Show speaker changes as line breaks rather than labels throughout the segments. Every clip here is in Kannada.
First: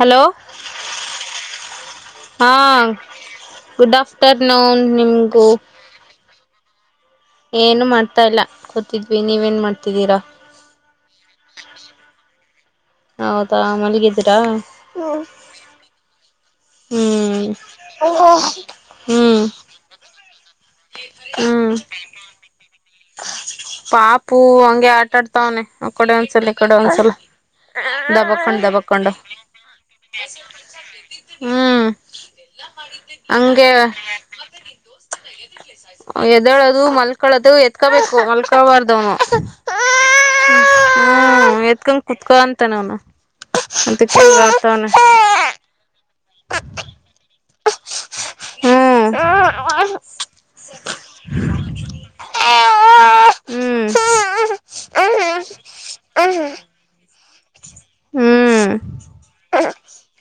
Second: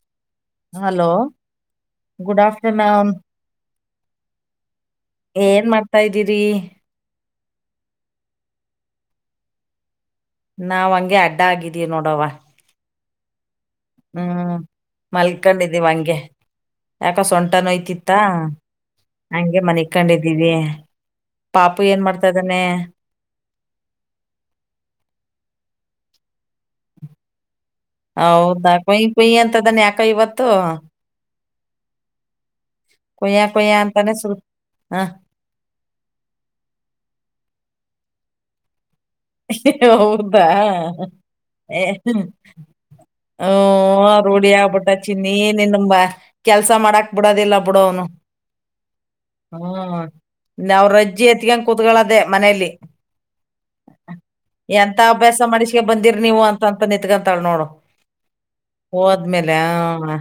ಹಲೋ
ಹಲೋ ಗುಡ್
ಹಾ
ಆಫ್ಟರ್ನೂನ್
ಗುಡ್ ಆಫ್ಟರ್ನೂನ್ ನಿಮ್ಗು.
ತಾ ಇದ್ದೀರಿ.
ಏನು ಮಾಡ್ತಾ ಇಲ್ಲ ಕುತತ್ತಿದ್ವಿ ನೀವೇನ್ ಮಾಡ್ತಿದ್ದೀರಾ.
ನಾವ್ ಹಂಗೆ ಅಡ್ಡ ಆಗಿದೀ ನೋಡವ್ವ.
ಹೌದಾ ಮಲಿ
ಹ್ಮು ಮಲ್ಕೊಂಡಿದ್ದೀವಿ ಹಂಗೆ. ಯಾಕ
ಹ್ಮ್
ಸೊಂಟ ನೋಯ್ತಿತ್ತ
ಹ್ಮ್
ಹಂಗೆ ಮನಿಕೊಂಡಿದ್ದೀವಿ.
ಹ್ಮ್
ಪಾಪು ಏನ್ ಮಾಡ್ತಾ ಇದ್ದಾನೆ.
ಪಾಪು ಹಂಗೆ ಆಟಾ ಆಡ್ತಾವನೆ ಆ ಕಡೆ ಒಂದ್ಸಲ ಈ ಕಡೆ ಒಂದ್ಸಲ. ದಬಕೊಂಡ್
ಹೌದಾ ಕೊಯ್
ದಬಕೊಂಡು.
ಕೊಯ್ ಅಂತದಾನೆ ಯಾಕೋ ಇವತ್ತು
ಹ್ಮು
ಕೊಯ್ಯ ಕೊಯ್ಯ ಅಂತಾನೆ ಸು ಹಾ.
ಎದ್ದೇಳೋದು ಮಲ್ಕಳೋದು ಎತ್ಕೋಬೇಕು ಮಲ್ [unintelligible]
ಹೌದಾ
ಹ್ಮು ಎತ್ಕೊಂಡ್ ಕುತ್ಕೊ ಅಂತಾನೆ ಅವನು.
ಹ್ಮು
ಅದಕ್ಕೆ
ರೂಢಿ ಆಗ್ಬಿಟ್ಟ ಚಿನ್ನಿ
ಆಡ್ತವನೆ
[unintelligible] ಕೆಲ್ಸ ಮಾಡಾಕ್ ಬಿಡೋದಿಲ್ಲ ಬಿಡ ಅವ್ನು.
ಹ್ಮ್
ಹ್ಮು ನಾವ್ರಜ್ಜಿ ಎತ್ಕೊಂಡ್ ಕೂತ್ಗಳದೇ ಮನೇಯಲ್ಲಿ. ಎಂತ ಅಭ್ಯಾಸ ಮಾಡಿಸಕೋ ಬಂದಿರಿ ನೀವು ಅಂತ ನಿತ್ಕಂತಾಳ ನೋಡು. ಹೋದ್ಮೇಲೆ ಅ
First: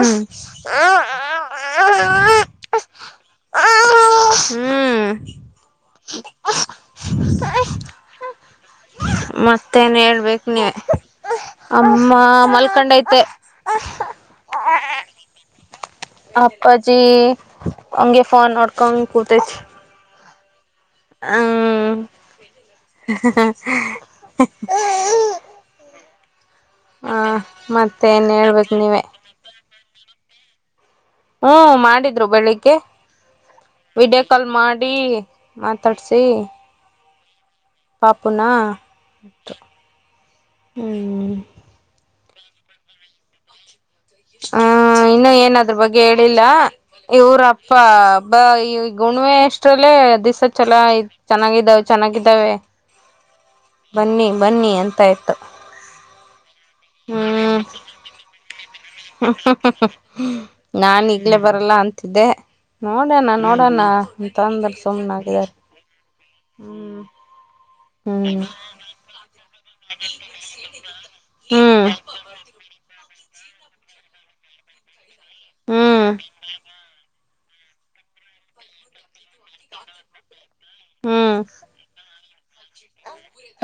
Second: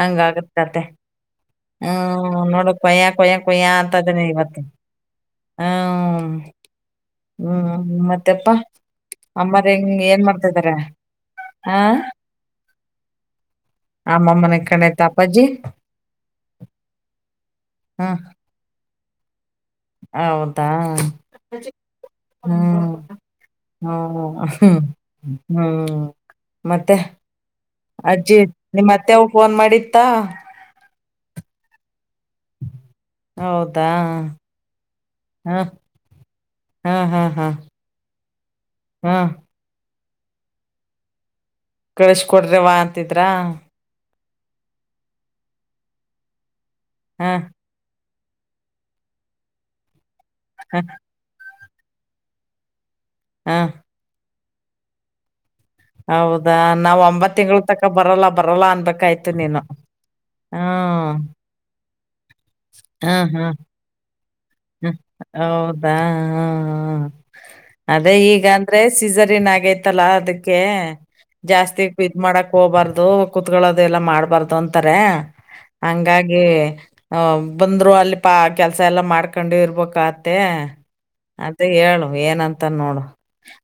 ಹಂಗ್ ಆಗುತ್ತ್ ಕಥೆ.
[unintelligible]
ಅ ನೋಡು ಕೊಯ್ಯ ಕೊಯ್ಯ ಕೊಯ್ಯ ಅಂತಾದನೆ ಇವತ್ತು.
[unintelligible]
ಹ್ಮು ಮತ್ತೆಪ್ಪಾ ಅಮ್ಮರ ಹೆಂಗ್
ಮತ್ತೇನ್
ಏನ್
ಹೇಳ್ಬೇಕು
ಮಾಡ್ತಾ
ನೀವೆ
ಇದ್ದಾರೆ. ಆ
ಅಮ್ಮ ಮಲ್ಕೊಂಡೈತೆ
ಆಮ್ಮ ಮನೆ [unintelligible]
ಅಪ್ಪಾಜಿ
ಹ್ಮ್
ಅಂಗೆ ಫೋನ್ ನೋಡ್ಕೊನ್ ಕೂತತ್ತಿ.
ಹೌದಾ ಹ ಹ್ಮ್ ಹ್ಮ ಹ್ಞ ಮತ್ತೆ
ಹ ಮತ್ತೇನ್
ಅಜ್ಜಿ
ಹೇಳ್ಬೇಕು
ನಿಮ್ಮ
ನೀವೇ
ಅತ್ತೆವು ಫೋನ್ ಮಾಡಿತ್ತಾ
ಹ್ಮ ಮಾಡಿದ್ದ ಬೆಳಿಗ್ಗೆ
ಹೌದಾ
ವಿಡಿಯೋ ಕಾಲ್ ಮಾಡಿ ಮಾತಾಡಿಸಿ
ಹಾ ಹಾ ಹಾ
ಪಾಪುಣ ಹ್ಞ
ಕಳಸಿ ಕೊಡ್ರಿವಾ ಅಂತಿದ್ರ
ಹ್ಮ ಇನ್ನು ಏನ ಅದ್ರ ಬಗ್ಗೆ ಹೇಳಿಲ್ಲ
ಹ
ಇವರಪ್ಪ ಬಾ ಈ ಹುಣ್ಣಿವೆ ಎಷ್ಟ್ರಲ್ಲೇ ದಿಸ್ಸ
ಹ
ಚಲೋ ಐತಿ ಚೆನ್ನಾಗಿದ್ದಾವೆ ಚೆನ್ನಾಗಿದ್ದಾವೆ
ಹ
ಬನ್ನಿ ಬನ್ನಿ ಅಂತಾಯಯ್ತು
ಹೌದಾ ನಾವ್ ಒಂಬತ್ ತಿಂಗಳು ತಕ ಬರಲ್ಲ ಬರಲ್ಲ ಅನ್ಬೇಕಾಯ್ತು ನೀನು
ನಾನ್
ಹ್ಮ
ಈಗ್ಲೇ ಬರಲ್ಲ ಅಂತಿದ್ದೆ ನೋಡಣ
ಹ್ಮ್
ನೋಡಣ ಅಂತ್ ಅಂದ್ರ
ಹ್ಮ್
ಸುಮ್ನಾಗಿದಾರ
ಹೌದಾ
ಹ್ಮ್
ಅದೇ
ಹ್ಮ್
ಈಗ ಅಂದ್ರೆ ಸೀಸರಿನ್ ಆಗೈತಲ್ಲ ಅದಕ್ಕೆ ಜಾಸ್ತಿ
ಹ್ಮ್
ಇದ್ ಮಾಡಾಕ್ ಹೋಗಬಾರ್ದು ಕುತ್ಕೊಳ್ಳೋದು ಎಲ್ಲಾ ಮಾಡ್ಬಾರ್ದು ಅಂತಾರೆ
ಹ್ಮ್
ಹಂಗಾಗಿ ಅ ಬಂದ್ರು ಅಲ್ಲಿಪಾ ಕೆಲ್ಸ ಎಲ್ಲಾ ಕೊಂಡು ಇರ್ಬೇಕತ್ತೆ
ಹ್ಮ್ ಹ್ಮ್
ಅಂತ ಹೇಳು ಏನಂತ ಅಂತ ನೋಡು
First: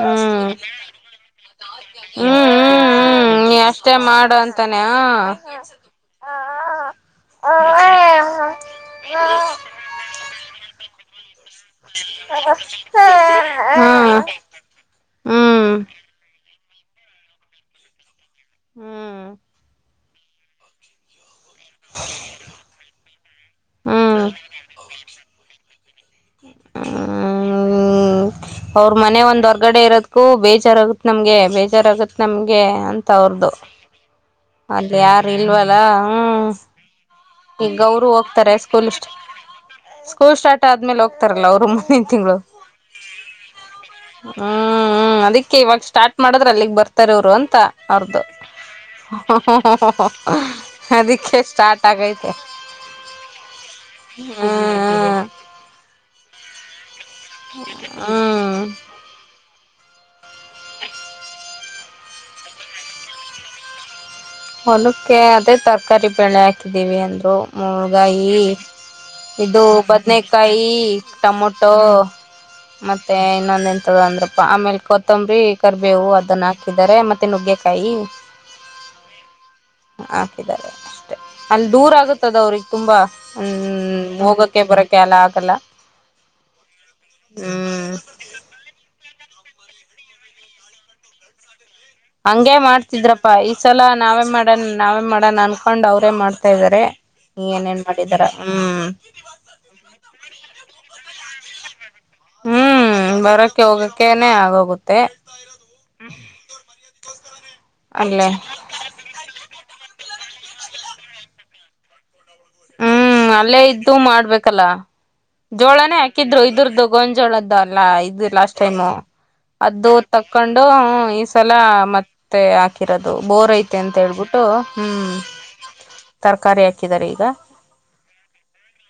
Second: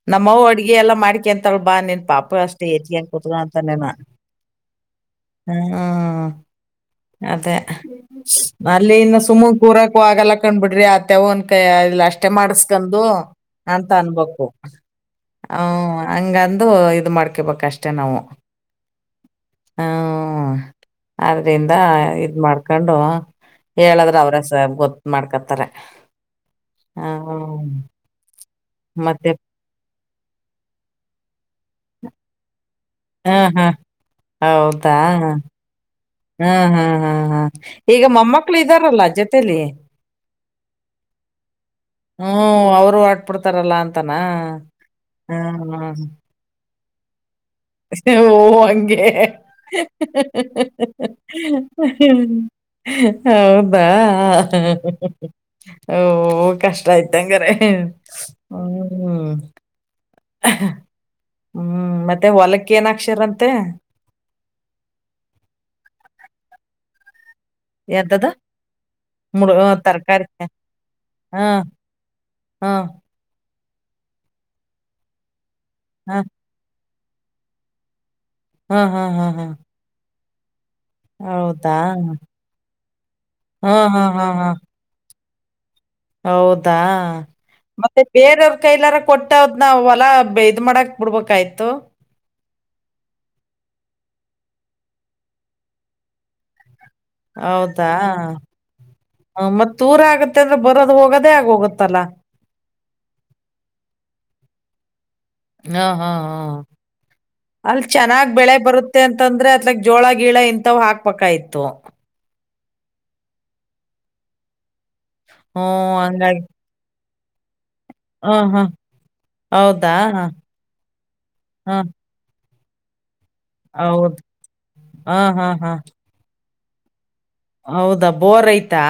ಹ್ಮ್
ನಮ್ಮವು
ಹ್ಮ್
ಅಡಗೆ ಎಲ್ಲಾ ಮಾಡ ಕೋಂ ತಳ್ ಬಾ ನೀನ್ ಪಾಪ ಅಷ್ಟೇ ಎತ್ತುಕೊಂಡು ಕುತ್ ಅಂತ
ಮತ್ತೆ ಮಾಡು ಅಂತಾನ
ಹ್ಮ್
ಆ
ಅದೇ ಅಲ್ಲಿ ಇನ್ನು ಸುಮ್ಮ ಊರಕ ಆಗೆಲ್ಲ ಕುಂಡ್ರಕಲ್ ಬಿಡ್ರಿ ಆ ಅತೆವನ್ ಕೈಲ್ಲೇ ಅಷ್ಟೇ ಮಾಡಸ್ಕಂದು ಅಂತ ಅನ್ಬೇಕು ಹ ಹಂಗಂದು ಇ ಮಾಡ್ಕೊಬೇಕ ಅಷ್ಟೇ ನಾವು
ಹ್ಮ್
ಹ್ಮ್ ಆದ್ರಿಂದ ಇದ ಮಾಡ್ಕೊಂಡು ಹೇಳದ್ರೆ ಅವ್ರಸ ಗೊತ್ತ ಕತ್ತಾರೆ ಹ್ಮ
ಅವ್ರ ಮನೆ ಒಂದ ಹೊರ್ಗಡೆ ಇರೋದಕ್ಕೂ ಬೇಜಾರಾಗತ್ ನಮ್ಗೆ ಬೇಜಾರಾಗತ್ ನಮ್ಗೆ ಅಂತ
ಹ್ಮ
ಅವ್ರ್ದು
ಹಾ ಹೌದಾ
ಲ್ಲ ಹ್ಮ್
ಹಾ ಹಾ ಹಾ
ಈಗ ಅವರು ಹೋಗ್ತಾರೆ
ಮೊಮ್ಮಕ್ಳು
ಸ್ಕೂಲ್
ಇದ್ದಾರಲ್ಲ
ಷ್ಟು
ಜೊತೆಲಿ
ಸ್ಕೂಲ್ ಸ್ಟಾರ್ಟ್ ಆದ್ಮೇಲೆ ಹೋಗ್ತಾರಲ್ಲ ಅವರು ಮುಂದಿನ ತಿಂಗಳು
ಹ್ಮ್ ಅವರು ಆಡ್ಬಿಡ್ತಾರಲ್ಲ ಅಂತನಾ
ಹ್ಮ್ ಹ್ಮ್ ಅದಿಕ್ಕೆ ಇವಾಗ
ಹ್ಮ್
ಸ್ಟಾರ್ಟ್ ಮಾಡದ್ರೆ ಅಲ್ಲಿಗ್ ಬರ್ತಾರ ಅವರು ಅಂತ ಅವ್ರ್ದು
ಓ ಅಂಗೆ
ಅದಕ್ಕೆ ಸ್ಟಾರ್ಟ್ ಆಗೈತೆ
ಹೌದಾ
ಹ್ಮ್
ಓ ಕಷ್ಟ ಆಯ್ತಂಗರ
ಹ್ಮ್
ಹ್ಮ್ ಹ್ಮ್ ಮತ್ತೆ ಹೊಲಕ್ಕ ಏನಕ್ಷರಂತೆ
ಹೋಲಕ್ಕೆ ಅದೇ ತರಕಾರಿ ಬೆೇಳೆ ಹಾಕಿದೀವಿ ಅಂದರು
ಎಂತದ
ಮುಳ್ಗಾಯಿ
ಮುಡ
ಇದು
ತರಕಾರಿ
ಬದನಕಾಯಿ
ಹಾ
ಟೊಮೊಟೊ
ಹಾ
ಮತ್ತ ಮತ್ತ ಇನ್ನೊಂದ ಎಂತದ ಅಂದ್ರಪ್ಪ ಆಮೇಲೆ ಕೊತ್ತಂಬರಿ ಕರಿಬೇವು
ಹಾ
ಅದನ್ನ ಹಾಕಿದ್ದಾರೆ ಮತ್ತೆ ನುಗ್ಗೆಕಾಯಿ
ಹ್ಮ್ ಹ್ಮ್ ಹ್ಮ್ ಹ್ಮ್
ಹಾಕಿದ್ದಾರೆ ಅಷ್ಟೆ ಅಲ್ಲಿ ದೂರ ಆಗುತ್ತದ ಅವ್ರಿಗೆ ತುಂಬಾ
ಹಾ ಹಾ
ಹ್ಮ
ಹಾ ಹಾ
ಹೋಗಕ್ಕೆ ಬರಕ್ಕೆ ಲ್ಲ ಆಗಲ್ಲ
ಹೌದಾ ಮತ್ತೆ
ಹ್ಮ್
ಬೇರವ್ರ ಕೈಲಾರ ಕೊಟ್ಟದ್ ಅದ ಹೊಲ ಇದ್ ಮಾಡಕ್ ಬಿಡ್ಬೇಕಯ್ತು
ಹಂಗೆ ಮಾಡ್ತಿದ್ರಪ್ಪಾ ಈ ಸಲ ನಾವೇ ಮಾಡಣ ನಾವೇ ಮಾಡಣ ಅನ್ಕೊಂಡ್ ಅವ್ರೇ ಮಾಡ್ತಾ ಇದ್ದಾರೆ ಏನೇನ್ ಮಾಡಿದಾರ ಹ್ಮ್..
ಹ ಮತ್ತ್ ದೂರ ಆಗತ್ತ ಅಂದ್ರ ಬರೋದ ಹೋಗೋದೇ ಆಗೋಗುತ್ತಲ್ಲ.
ಹ್ಮ್ ಬರಕ್ಕೆ ಹೋಗಕ್ಕನೆ ಆಗೋಗುತ್ತೆ.
ಹ್ಮ ಹಾ ಹ್ಮ್ ಅಲ್ಲಿ
ಅಲ್ಲೇ
ಚೆನ್ನಾಗ್ ಬೆಳೆ ಬರು ತತಂದ್ರೆ ಅತ್ಲಾಕ್ ಜೋಳ ಗೀಳ ಇಂಥವ್ ಹಾಕ್ಬೇಕಾಯಿತ್ತು.
ಹ್ಮ್ ಅಲ್ಲೇ ಇದ್ದು ಮಾಡ್ಬೇಕಲ.
ಹ್ಞೂ
ಜೋಳನೇ ಹಾಕಿದ್ರು
ಹಂಗಾಗಿ
ಇದರ್ದು ಗೋವಿಂಜೊಳದ. ಲ್ಲಾ ಇದು
ಹಾ
ಲಾಸ್ಟ್
ಹಾ
ಟೈಮ್ ಅದು
ಹೌದಾ ಹಾ
ತಕೊಂಡು ಈ ಸಲ ಮ ಮತ್ತೆ ಹಾಕಿರೋದು ಬೋರ್ ಐತೆ ಅಂತ
ಹೌದ್
ಹೇಬಿಟ್ಟು ಹ್ಮ್.
ಹಾ ಹಾ ಹಾ
ತರಕಾರಿ ಹಾಕಿದಾರೆ ಈಗ.
ಹೌದಾ ಬೋರ್ ಐಯ್ತಾ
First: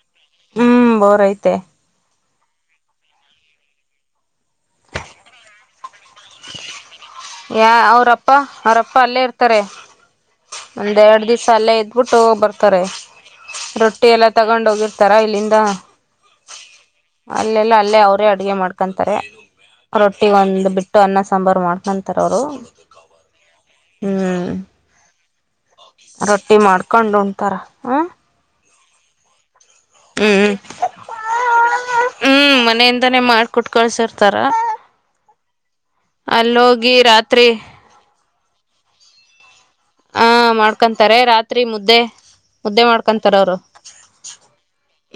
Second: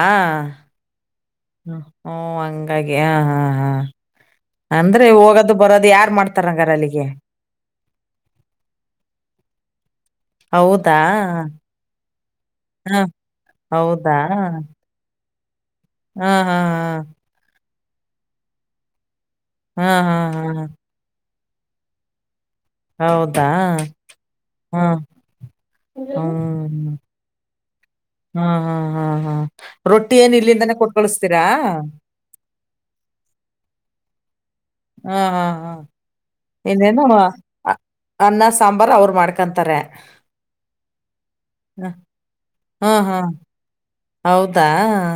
ಹ್ಮ್ ಬೋರ್ ಐತೆ
ಹ. ಹ್ಮು ಅಂಗಾಗಿ ಹಾ ಹಾ ಹಾ. ಅಂದ್ರೆ ಹೋಗೋದು ಬರೋದು ಯಾರ್ ಮಾಡ್ತಾರಂಗರ ಅಲ್ಲಿಗೆ.
ಯ ಅವ್ರಪ್ಪ ಅವ್ರಪ್ಪ ಅಲ್ಲೇ ಇರ್ತಾರೆ
ಹೌದಾ
ಒಂದೆರಡ್ ದಿವ್ಸ ಅಲ್ಲೇ ಇದ ಬಿಟ್ಟು ಹೋಗ್ ಬರ್ತಾರೆ
ಹಾ
ರೊಟ್ಟಿ
ಹೌದಾ
ಎಲ್ಲ ತಗೊಂಡೋಗಿರ್ತಾರ ಇಲ್ಲಿಂದ.
ಹ್ಮ ಹ್ಮ ಹ್ಮ
ಅಲ್ಲೆಲ್ಲ ಅಲ್ಲೇ ಅವರೇ ಅಡ್ಗೆ ಮಾಡ್ಕೊಂತಾರೆ
ಹಾ ಹಾ
ರೊಟ್ಟಿ
ಹಾ
ಒಂದು ಬಿಟ್ಟು ಅನ್ನ ಸಾಂಬಾರ ಮಾಡ್ಕೊ ಥರವರು.
ಹೌದಾ ಹ್ಮಾ.
ರೊಟ್ಟಿ ಮಾಡ್ಕೊಂಡ್ ಉಣತಾರ ಹ್ಮ್.
ಹಾ ಹಾ ಹಾ ಹಾ ರೊಟ್ಟಿ ಏನ್
ಹ್ಮ್
ಇಲ್ಲಿಂದಾನೇ ಕೊಟ್ಕಳ್ಸತೀರಾ.
ಹ್ಮ್ ಮನೆಯಿಂದಾನೇ ಮಾಡ್ಕಟ್ ಕಳ್ಸಿರ್ತಾರ.
ಹ ಹಾ ಹಾ
ಅಲ್ಲೋಗಿ
ಎನ್ನೇನು
ರಾತ್ರಿ
ಅನ್ನ ಸಾಂಬಾರು ಅವ್ರು ಮಾಡ್ಕೊಂತಾರೆ.
ಹಾಂ ಮಾಡ್ಕೊಂತಾರೆ ರಾತ್ರಿ ಮುದ್ದೆ ಮುದ್ದೆ
ಹಾ ಹಾ
ಮಾಡ್ಕೊತಾರೆ ಅವರು
ಹೌದಾ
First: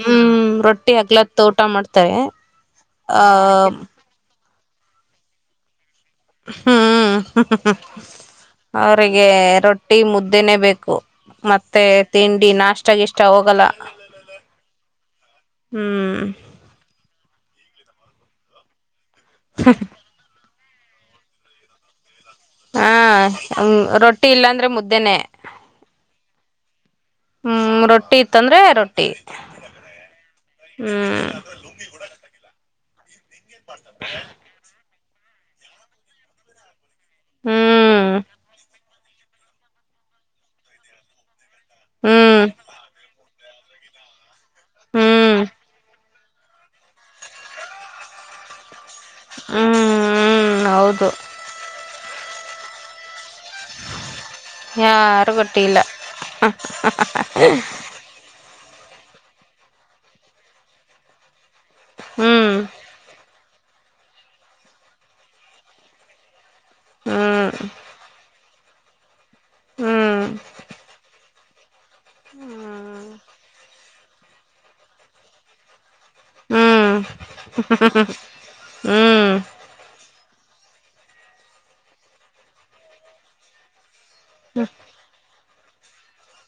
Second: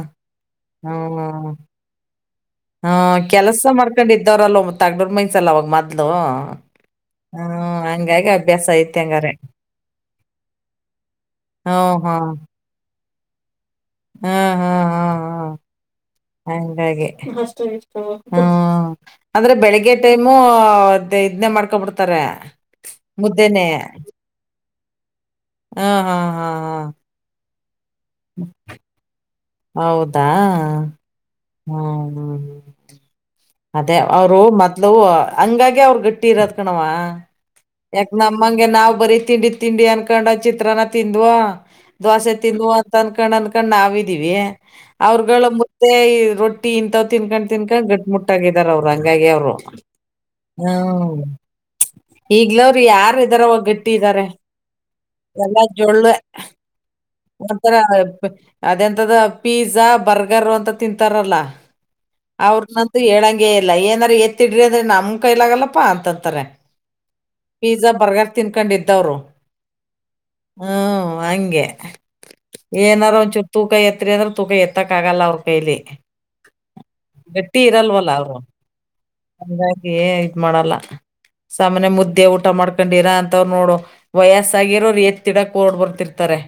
ಹ್ಮ್ ರೊಟ್ಟಿ ಹಗ್ಲತ್
ಹ್ಮ
ಊಟ ಮಾಡ್ತಾವಿ.
ಹ ಕೆಲ್ಸ ಮಾಡ್ಕೊಂಡಿದ್ದವ್ರಲ್ಲ ಒ ತಗಡರ್ ಮೈನ್ಸಲ್ಲ ಅವಾಗ ಮೊದ್ಲು.
ಹ್ಮ್ ಹ್ಮ ಹ್ಮ
ಹಂಗಾಗಿ ಅಭ್ಯಾಸ ಐತಿ
ಅವ್ರಿಗೆ
ಹಂಗಾರೆ
ರೊಟ್ಟಿ ಮುದ್ದೆನೆೇ ಬೇಕು. ಮತ್ತೆ
ಹ್ಮ್
ತಿಂಡಿ ನಾಷ್ಟ ಗೀಷ್ಟ ಹೋಗಲ್ಲ.
ಹ್ಮ ಹ ಹಾ ಹಾ
ಹ್ಮ್
ಹಂಗಾಗಿ ಹ್ಮ ಅಂದ್ರೆ ಬೆಳಿಗ್ಗೆ ಟೈಮು ಇದನ್ನೇ ಮಾಡ್ಕೊಬಿಡ್ತಾರೆ.
ಹಾ
ಮುದ್ದೆನೆ
ರೊಟ್ಟಿ ಇಲ್ಲಾಂದ್ರೆ ಮುದ್ದೆನೆೇ.
ಹ್ಮ ಹಾ ಹಾ ಹಾ
ಹ್ಮ್ ರೊಟ್ಟಿ ಇತ್ತಂದ್ರೆ ರೊಟ್ಟಿ
ಹೌದಾ
ಹ್ಮ್.
ಹ್ಮ್ ಹ್ಮ್ ಹ್ಮ ಅದೇ ಅವರು ಮೊದ್ಲು ಹಂಗಾಗೆ ಅವ್ರು ಗಟ್ಟಿ ಇರೋದ್ ಕಣವಾ.
ಹ್ಮ್
ಯಾಕ್ ನಮ್ಮಂಗೆ ನಾವ್ ಬರೀ ತಿಂಡಿ ತಿಂಡಿ ಅನ್ಕೊಂಡ ಚಿತ್ರನ ತಿಂದ್ವಾ. ದೋಸೆ
ಹ್ಮ್
ತಿನ್ನುವ ಅಂತ ಅನ್ಕೊಂಡ್ ಅನ್ಕೊಂಡ್ ನಾವಿದೀವಿ
ಹ್ಮ್
ಅವರುಗಳು ಮುದ್ದೆ ರೊ ಟಿ ಇಂತಾವ್ ತಿನ್ಕೊಂಡ್ ತಿನ್ಕೊಂಡ್ ಗಟ್ಟು ಮುಟ್ಟಾಗಿ ಇದಾರ ಅವರು ಹಂಗಾಗೆ ಅವರು
ಹ್ಮ್ ಹೌದು
ಹ್ಮ. ಈಗ್ಲವ್ರು ಯಾರಿದಾರವಾ ಗಟ್ಟಿ ಇದಾರೆ.
ಯಾರು
ಎಲ್ಲ
ಗಟ್ಟಿ ಇಲ್ಲ
ಜೊಳ್ಳೆ ಒಂತರ ಅದೆಂತದ ಪೀಜಾ ಬರ್ಗರು ಅಂತ ತಿಂತಾರಲ್ಲ
ಹ್ಮ್
ಅವ್ರ ಹೇಳಂಗೇ ಇಲ್ಲ ಏನಾದ್ರ ಎತ್ತಿಡ್ರಿ ಅಂದ್ರೆ ನಮ್ ಕೈಲಾಗಲ್ಲಪ್ಪಾ ಅಂತಂತಾರೆ.
ಹ್ಮ್
ಪೀಜಾ ಬರ್ಗರ್ ತಿನ್ಕೊಂಡಿದ್ದವ್ರು
ಹ್ಮ್
ಹು ಹಂಗೆ ಏನರ ಒಂದಚೂರು ತೂಕ ಎತ್ರಿ ಅಂದ್ರ ತೂಕ ಎತ್ತಕ್ ಆಗಲ್ಲ ಅವ್ರ ಕೈಲಿ
ಹ್ಮು
ಸುಟಿ ಇರಲ್ವಲ್ಲ ಅವರು [inaudible] ಹಾಗಾಗಿ ಇದ ಮಾಡಲ್ಲ ಸಾಮನ್ಯ ಮುದ್ದೆ ಊಟ ಮಾಡ್ಕೊಂಡಿರ ಅಂತವ್ರು ನೋಡು ವಯಸ್ಸಾಗಿರೋರ ಎತ್ತಿಡಕ್ ಓಡ್ ಬರ್ತಿರ್ತಾರೆ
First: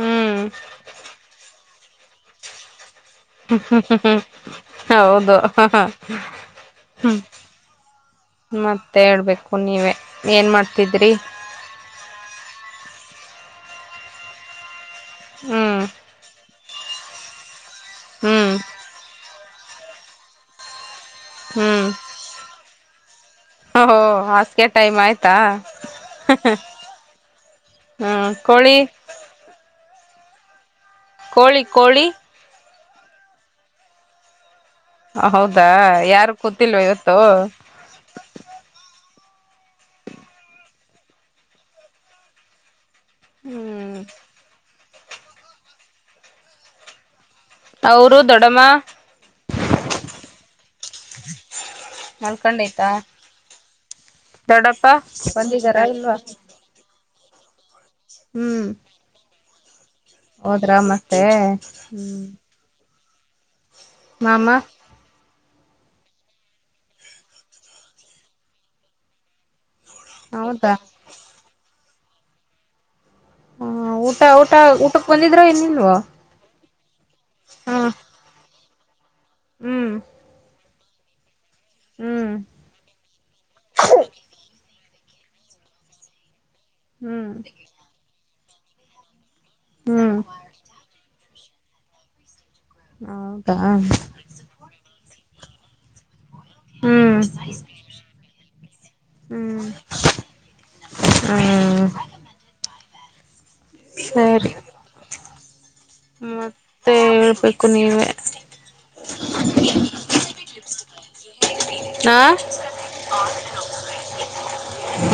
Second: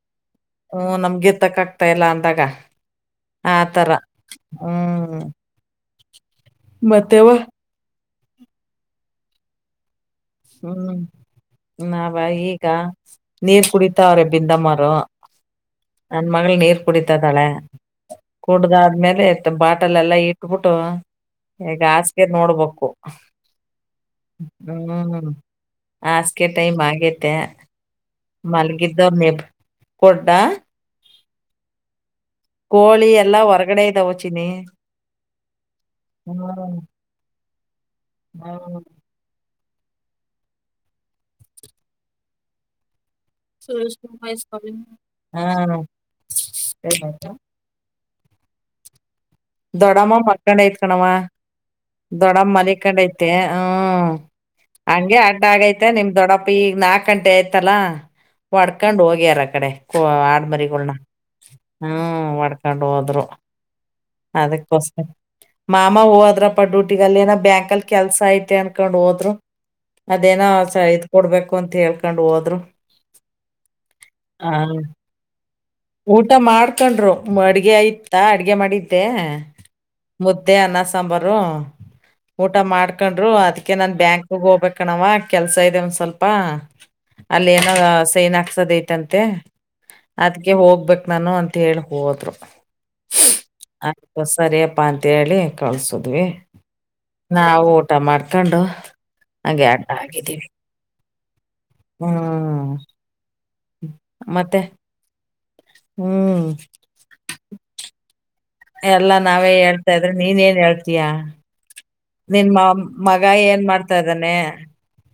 ಹ್ಮ್
ಹ್ಮ ನಮ್ಗೆ ಏತ್ತಕ್ಕ ಆಗ್ತಾ ಇಲ್ಲ ಅಂದಾಗ
ಹ್ಮ
ಆತರ
ಹ್ಮ್ ಹ್ಮ್
ಹ್ಮ್
ಹೌದು ಹಾ ಹಾ [inaudible] ಹ
ಮತ್ತೆವ
ಮತ್ತೆ ಹೇಳ್ಬೇಕು ನೀವೇ. ಏನ್
ಹ್ಮ್
ಮಾಡ್ತಿದ್ರಿ
ನಾವಾ ಈಗ ನೀರ್ ಕುಡಿತವ್ರೆ ಬಿಂದಮ್ಮರು
ಹ್ಮ್
ನನ್ನ ಮಗಳ ನೀರ ಕುಡಿತಾಇದಾಳೆ
ಹ್ಮ್
ಕುಡದಾದ್ಮೇಲೆ ಇತ್ತ್ ಬಾಟಲ ಎಲ್ಲ ಇಟ್ ಬುಟ್ಟು ಈಗ ಹಾಸಗೆ ನೋಡ್ಬೇಕು
ಓ ಓ ಹಾಸಗೆ ಟೈಮ್ ಆಯ್ತ್
[inaudible] ಹಾಸಗೆ ಟೈಮ್ ಆಗಿತ್ತ್ಯಾ
ಹ್ಮ್
[inaudible]
ಕೋಳಿ
ಮಲಗಿ [unintelligible] ಬುಡ್ಡ
ಕೋಳಿ ಕೋಳಿ
ಕೋಳಿ ಎಲ್ಲಾ ಹೊರಗಡೆ ಇದಾವ ಚಿನಿ
ಹೌದಾ ಯಾರು
ಹ್ಮ್
ಕೂತಿಲ್ವ ಇವತ್ತು.
[inaudible]
ಹ್ಮ್
[unintelligible]
ಅವರು ದೊಡಮ್ಮ
ದೊಡಮ್ಮ ಮಕ್ಕೊಂಡೆತ ಕಣ್ಣವ್ವಾ ದೊಡ್ಡಮ್
ಮಲ್ಕೊಂಡೈತಾ
ಮಲಕೊಂಡೈತೆ ಹ್ಮ್
ದೊಡ್ಡಪ್ಪ
ಹಂಗೆ ಅಡ್ಡ
ಬಂದಿದಾರ
ಆಗೈತೆ ನಿಮ್
ಇಲ್ವಾ
ದೊಡ್ಡ ಈಗ ನಾಕ ಗಂಟೆ ಆಯ್ತಲ್ಲ
ಹ್ಮ್
ಒಡ್ಕೊಂಡ್ ಹೋಗ್ಯಾರ ಅಕಡೆ ಹು
ಹೋದ್ರಾ
ಆಡ್ಮರಿಗಳನ
ಮತ್ತೆ
ಹ್ಮು ವಡ್ಕೊಂಡು ಹೋದ್ರು
ಮಾಮ
ಅದಕ್ಕೋಸ್ಕರ ಮಾಮ ಹೋದ್ರಪ್ಪ ಡ್ಯೂಟಿಗ ಅಲ್ಲಿ ಏನ ಬ್ಯಾಂಕಲ್ಲಿ ಕೆಲ್ಸ ಐತೆ ಅನ್ಕೊಂಡ್ ಹೋದ್ರು [inaudible] [inaudible] ಅದೇನ
ಹೌದಾ
ಸಯ ಇದ್ ಕೊಡ್ಬೇಕು ಅಂತ ಹೇಳ್ಕೊಂಡ ಹೋದ್ರು.
ಹ ಊಟ
ಆ
ಊಟ ಊಟಕ್ಕ ಬಂದಿದ್ರ ಏನಿಲ್ವಾ
ಊಟ ಮಾಡ್ಕೊಂಡ್ರು ಅಡ್ಗೆ ಇತ್ತಾ ಅಡ್ಗೆ ಮಾಡಿದ್ದೆ
ಹ್ಮ್
ಮುದ್ದೆ ಅನ್ನ ಸಾ ಅನ್ನ ಸಾಂಬಾರು
ಹ್ಮ್ ಹ್ಮ್
ಊಟ ಮಾಡ್ಕೊಂಡ್ರು ಅದ್ಕೆ ನಾನ್ ಬ್ಯಾಂಕ್ ಹೋಗಬೆ ಕಣವ ಕೆಲ್ಸ ಇದೆ ಒಂದ್ ಸ್ವಲ್ಪ
ಹ್ಮ್
ಅಲ್ಲಿ ಏನೋ ಸೈನ್ ಹಾಕ್ಸದ ಐತಂತೆ
ಹ್ಮ್
[inaudible] ಅದಕ್ಕೆ ಹೋಗ್ಬೇಕ್ ನಾನು ಅಂತ ಹೇಳಿ ಹೋದ್ರು
ಹೌದಾ
ಆಯ್ತು ಸರಿಯಪ್ಪಾ ಅಂತೇಳಿ ಕಳಸದ್ವಿ
ಹ್ಮ್
ನಾವು ಊಟ ಮಾಡ್ಕೊಂಡು ಹಂಗೆ ಅಡ್ಡ ಆಗಿದ್ದೀವಿ.
ಹು
ಹ್ಮ್ [inaudible] ಮತ್ತೆ
ಹು
ಹ್ಮ್
ಮತ್ತೆ ಹೇಳ್ಬೇಕು ನೀವೆ.
ಎಲ್ಲಾ ನಾವೇ ಹೇಳ್ತಾ ಇದ್ರೆ ನೀನ್ ಏನ್ ಹೇಳ್ತೀಯಾ
ನಾ
ನಿನ್ ಮಾಮ ಮಗ ಏನ್ ಮಾಡ್ತಾ ಇದ್ದಾನೆ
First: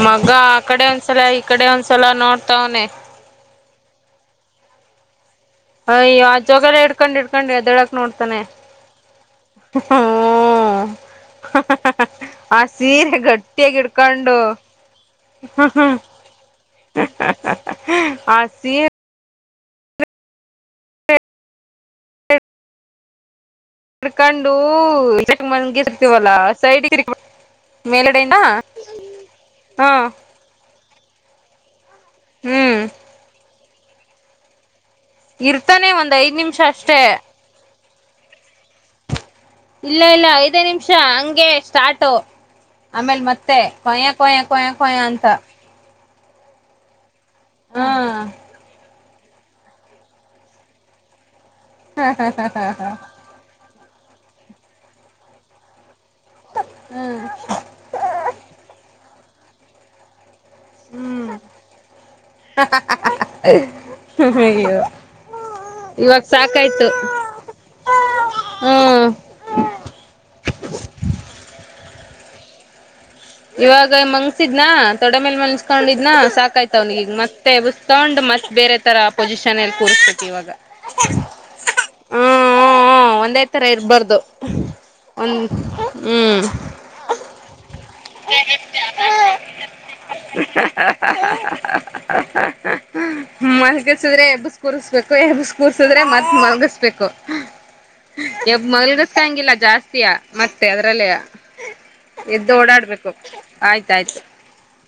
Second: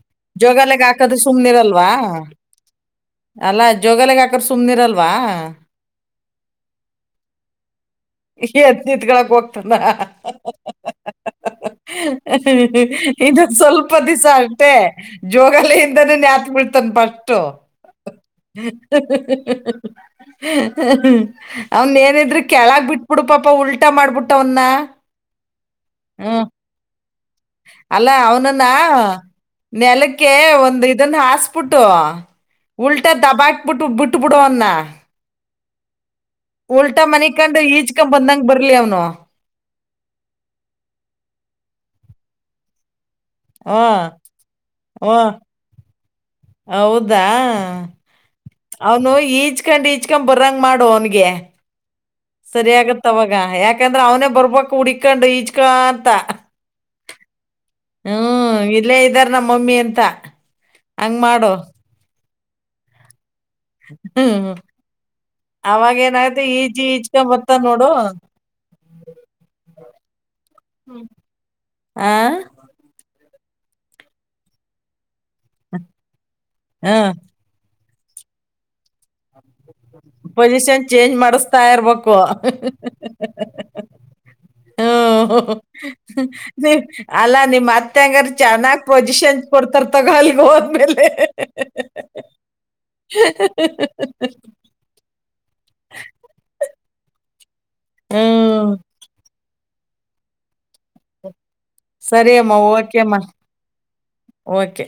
ಮಗ ಆ
ಜೋಗಾಲಿಗ್
ಕಡೆ
ಹಾಕದ್ರೆ
ಒಂದ್ಸಲ ಈ ಕಡೆ ಒಂದ್ಸಲ ನೋಡ್ತವನೆ.
ಅಲ್ಲಾ ಜೋಗಲ್ಯಾಗ ಹಾಕಿದ್ರೆ ಸುಮ್ನಿರಲ್ವಾ?
ಅಯ್ಯೋ ಆ ಜೋಗಲ್ಯ ಇಡ್ಕೊಂಡ ಇಡ್ಕೊಂಡ ಎದಳಕ್ ನೋಡ್ತಾನೆ.
[inaudible] [inaudible]
ಹ್ಮ್ ಆ ಸೀರೆ
ಇನ್ನೊಂದು
ಗಟ್ಟಿಯಾಗಿ
ಸ್ವಲ್ಪ ದಿವಸ
ಇಡ್ಕೊಂಡು
ಅಟೆ ಜೋಗಾಲಿ ಇಂದೆನೆ ನ್ಯಾತ್ ಬಿಡ್ತನ್ ಫಸ್ಟು.
ಆ ಸೀರೆ
[inaudible] ಅವನ ಏನಿದ್ರೂ ಕೆಳಗ್ ಬಿಟ್ಬಿಡು ಪಾಪ ಉಲ್ಟ.
ಕರ್ಕೊಂಡು ಸೈಡಗೆ ಮಲಗಿಸಿರ್ತಿವಲ
ಹ್ಮ್
ಸೈಡ.
ಅಲ್ಲ ಅವನನ್ನ
ಹಾ
ನೆಲಕ್ಕೆ ಒಂದ್ ಇದನ್ನ ಹಾಸಿ ಫುಡು
ಹ್ಮ್
ಉಲ್ಟ ದಬಾಕ್ಬಿಟ್ಟು ಬಿಟ್ಟ ಬಿಡು ಅವ್ನ್.
ಇರ್ತಾನೆ ಒಂದ ಐದ ನಿಮಿಷ. ಅಷ್ಟೇ
ಉಲ್ಟಾ ಮನಿಕಂಡು ಈಜಕೊಂಡ ಬಂದಂಗ ಬರ್ಲಿ ಅವ್ನು.
ಇಲ್ಲ ಇಲ್ಲ ಐದೇ ನಿಮಿಷ ಹಂಗೆ ಸ್ಟಾರ್ಟು ಆಮೇಲ್ ಮತ್ತೆ.
ಹ್ಮ್
ಮತ್ತೆ ಕೊಯ ಕೊಯ್ಯ ಕೊಯ್ಯೋ ಅಂತ
ಹ್ಮ್ ಹೌದಾ
ಹಾ
ಅವನು ಈಜ್ ಇಚ್ಕೊಂಡ್ ಇಚ್ಕೊಂಡ್ ಬರಂಗ್ ಮಾಡು ಅವ್ನಿಗೆ ಸರಿ ಆಗತ್ತ ಅವಾಗ ಹ ಯಾಕಂದ್ರೆ ಅವನೇ ಬರ್ಬಕ್ ಹುಡ್ಕಂಡು ಈಚ್ಕೊಂತ.
ಹ್ಮ್
ಹ್ಮ್ ಇಲ್ಲೇ ಇದ್ದರೆ ನಮ್ ಮಮ್ಮಿ ಅಂತ ಹಾಂಗ್ ಮಾಡು.
[inaudible]
ಹ್ಮ್
ಅಯ್ಯೋ
ಅವಾಗ
ಇವಾಗ
ಏನಾಯ್ತು ಈಜಿ
ಸಾಕಾಯ್ತು
ಈಚ್ಕೊಂಡ್ ಬತ್ತ ನೋಡು.
ಹ್ಮ್
ಆ
ಇವಾಗ ಮಂಗಸಿದ್ನಾ ತೊಡೆ ಮೇಲ್ ಮನ್ಸ್ಕೊಂಡಿದ್ನಾ ಸಾಕಾಯ್ತ
ಹ
ಅವ್ನಿಗ್ ಮಾತ್. ಮತ್ತೆ ಎಬ್ಬಿಕೊಂಡು ಮತ್ ಬೇರೆತರ ಪೊಸಿಷನ್ ಅಲ್ಲಿ ಕೂರಿಸ ಬೇಕ ಇವಾಗ
ಪೊಸಿಷನ್
ಹ
ಚೇಂಜ್ ಮಾಡಿಸ್ತಾ ಇರ್ಬೇಕು
ಹೂ ಹೂ. ಹಾ ಒಂದೇತರ ಇರ್ಬಾರದು.
[inaudible] ಅಲ್ಲ ನೀ ಅತ್ತೆ ಅಂಗರೇ ಚೆನ್ನಾಗ್ ಪೊಜಿಷನ್ ಕೊಡ್ತಾರ ತಕೊ ಅಲ್ಲಿಗೆ ಹೋದ್ಮೇಲೆ. [inaudible]
ಕುರಿಸ್ಬೇಕು ಕೂರ್ಸಿದ್ರೆ ಮತ್ತ್ ಮಲಗಿಸ್ಬೇಕು ಎಬ್
ಹ್ಮ್
ಮಲ್ಗಸಂಗಿಲ್ಲ ಜಾಸ್ತಿಯ ಮತ್ತೆ ಅದ್ರಲ್ಲೇ
ಸರಿ
ಎದ್ದು
ಅಮ್ಮ ಓಕೆ
ಓಡಾಡ್ಬೇಕು.
ಅಮ್ಮ
ಆಯ್ತಾಯ್ತ.
ಓಕೆ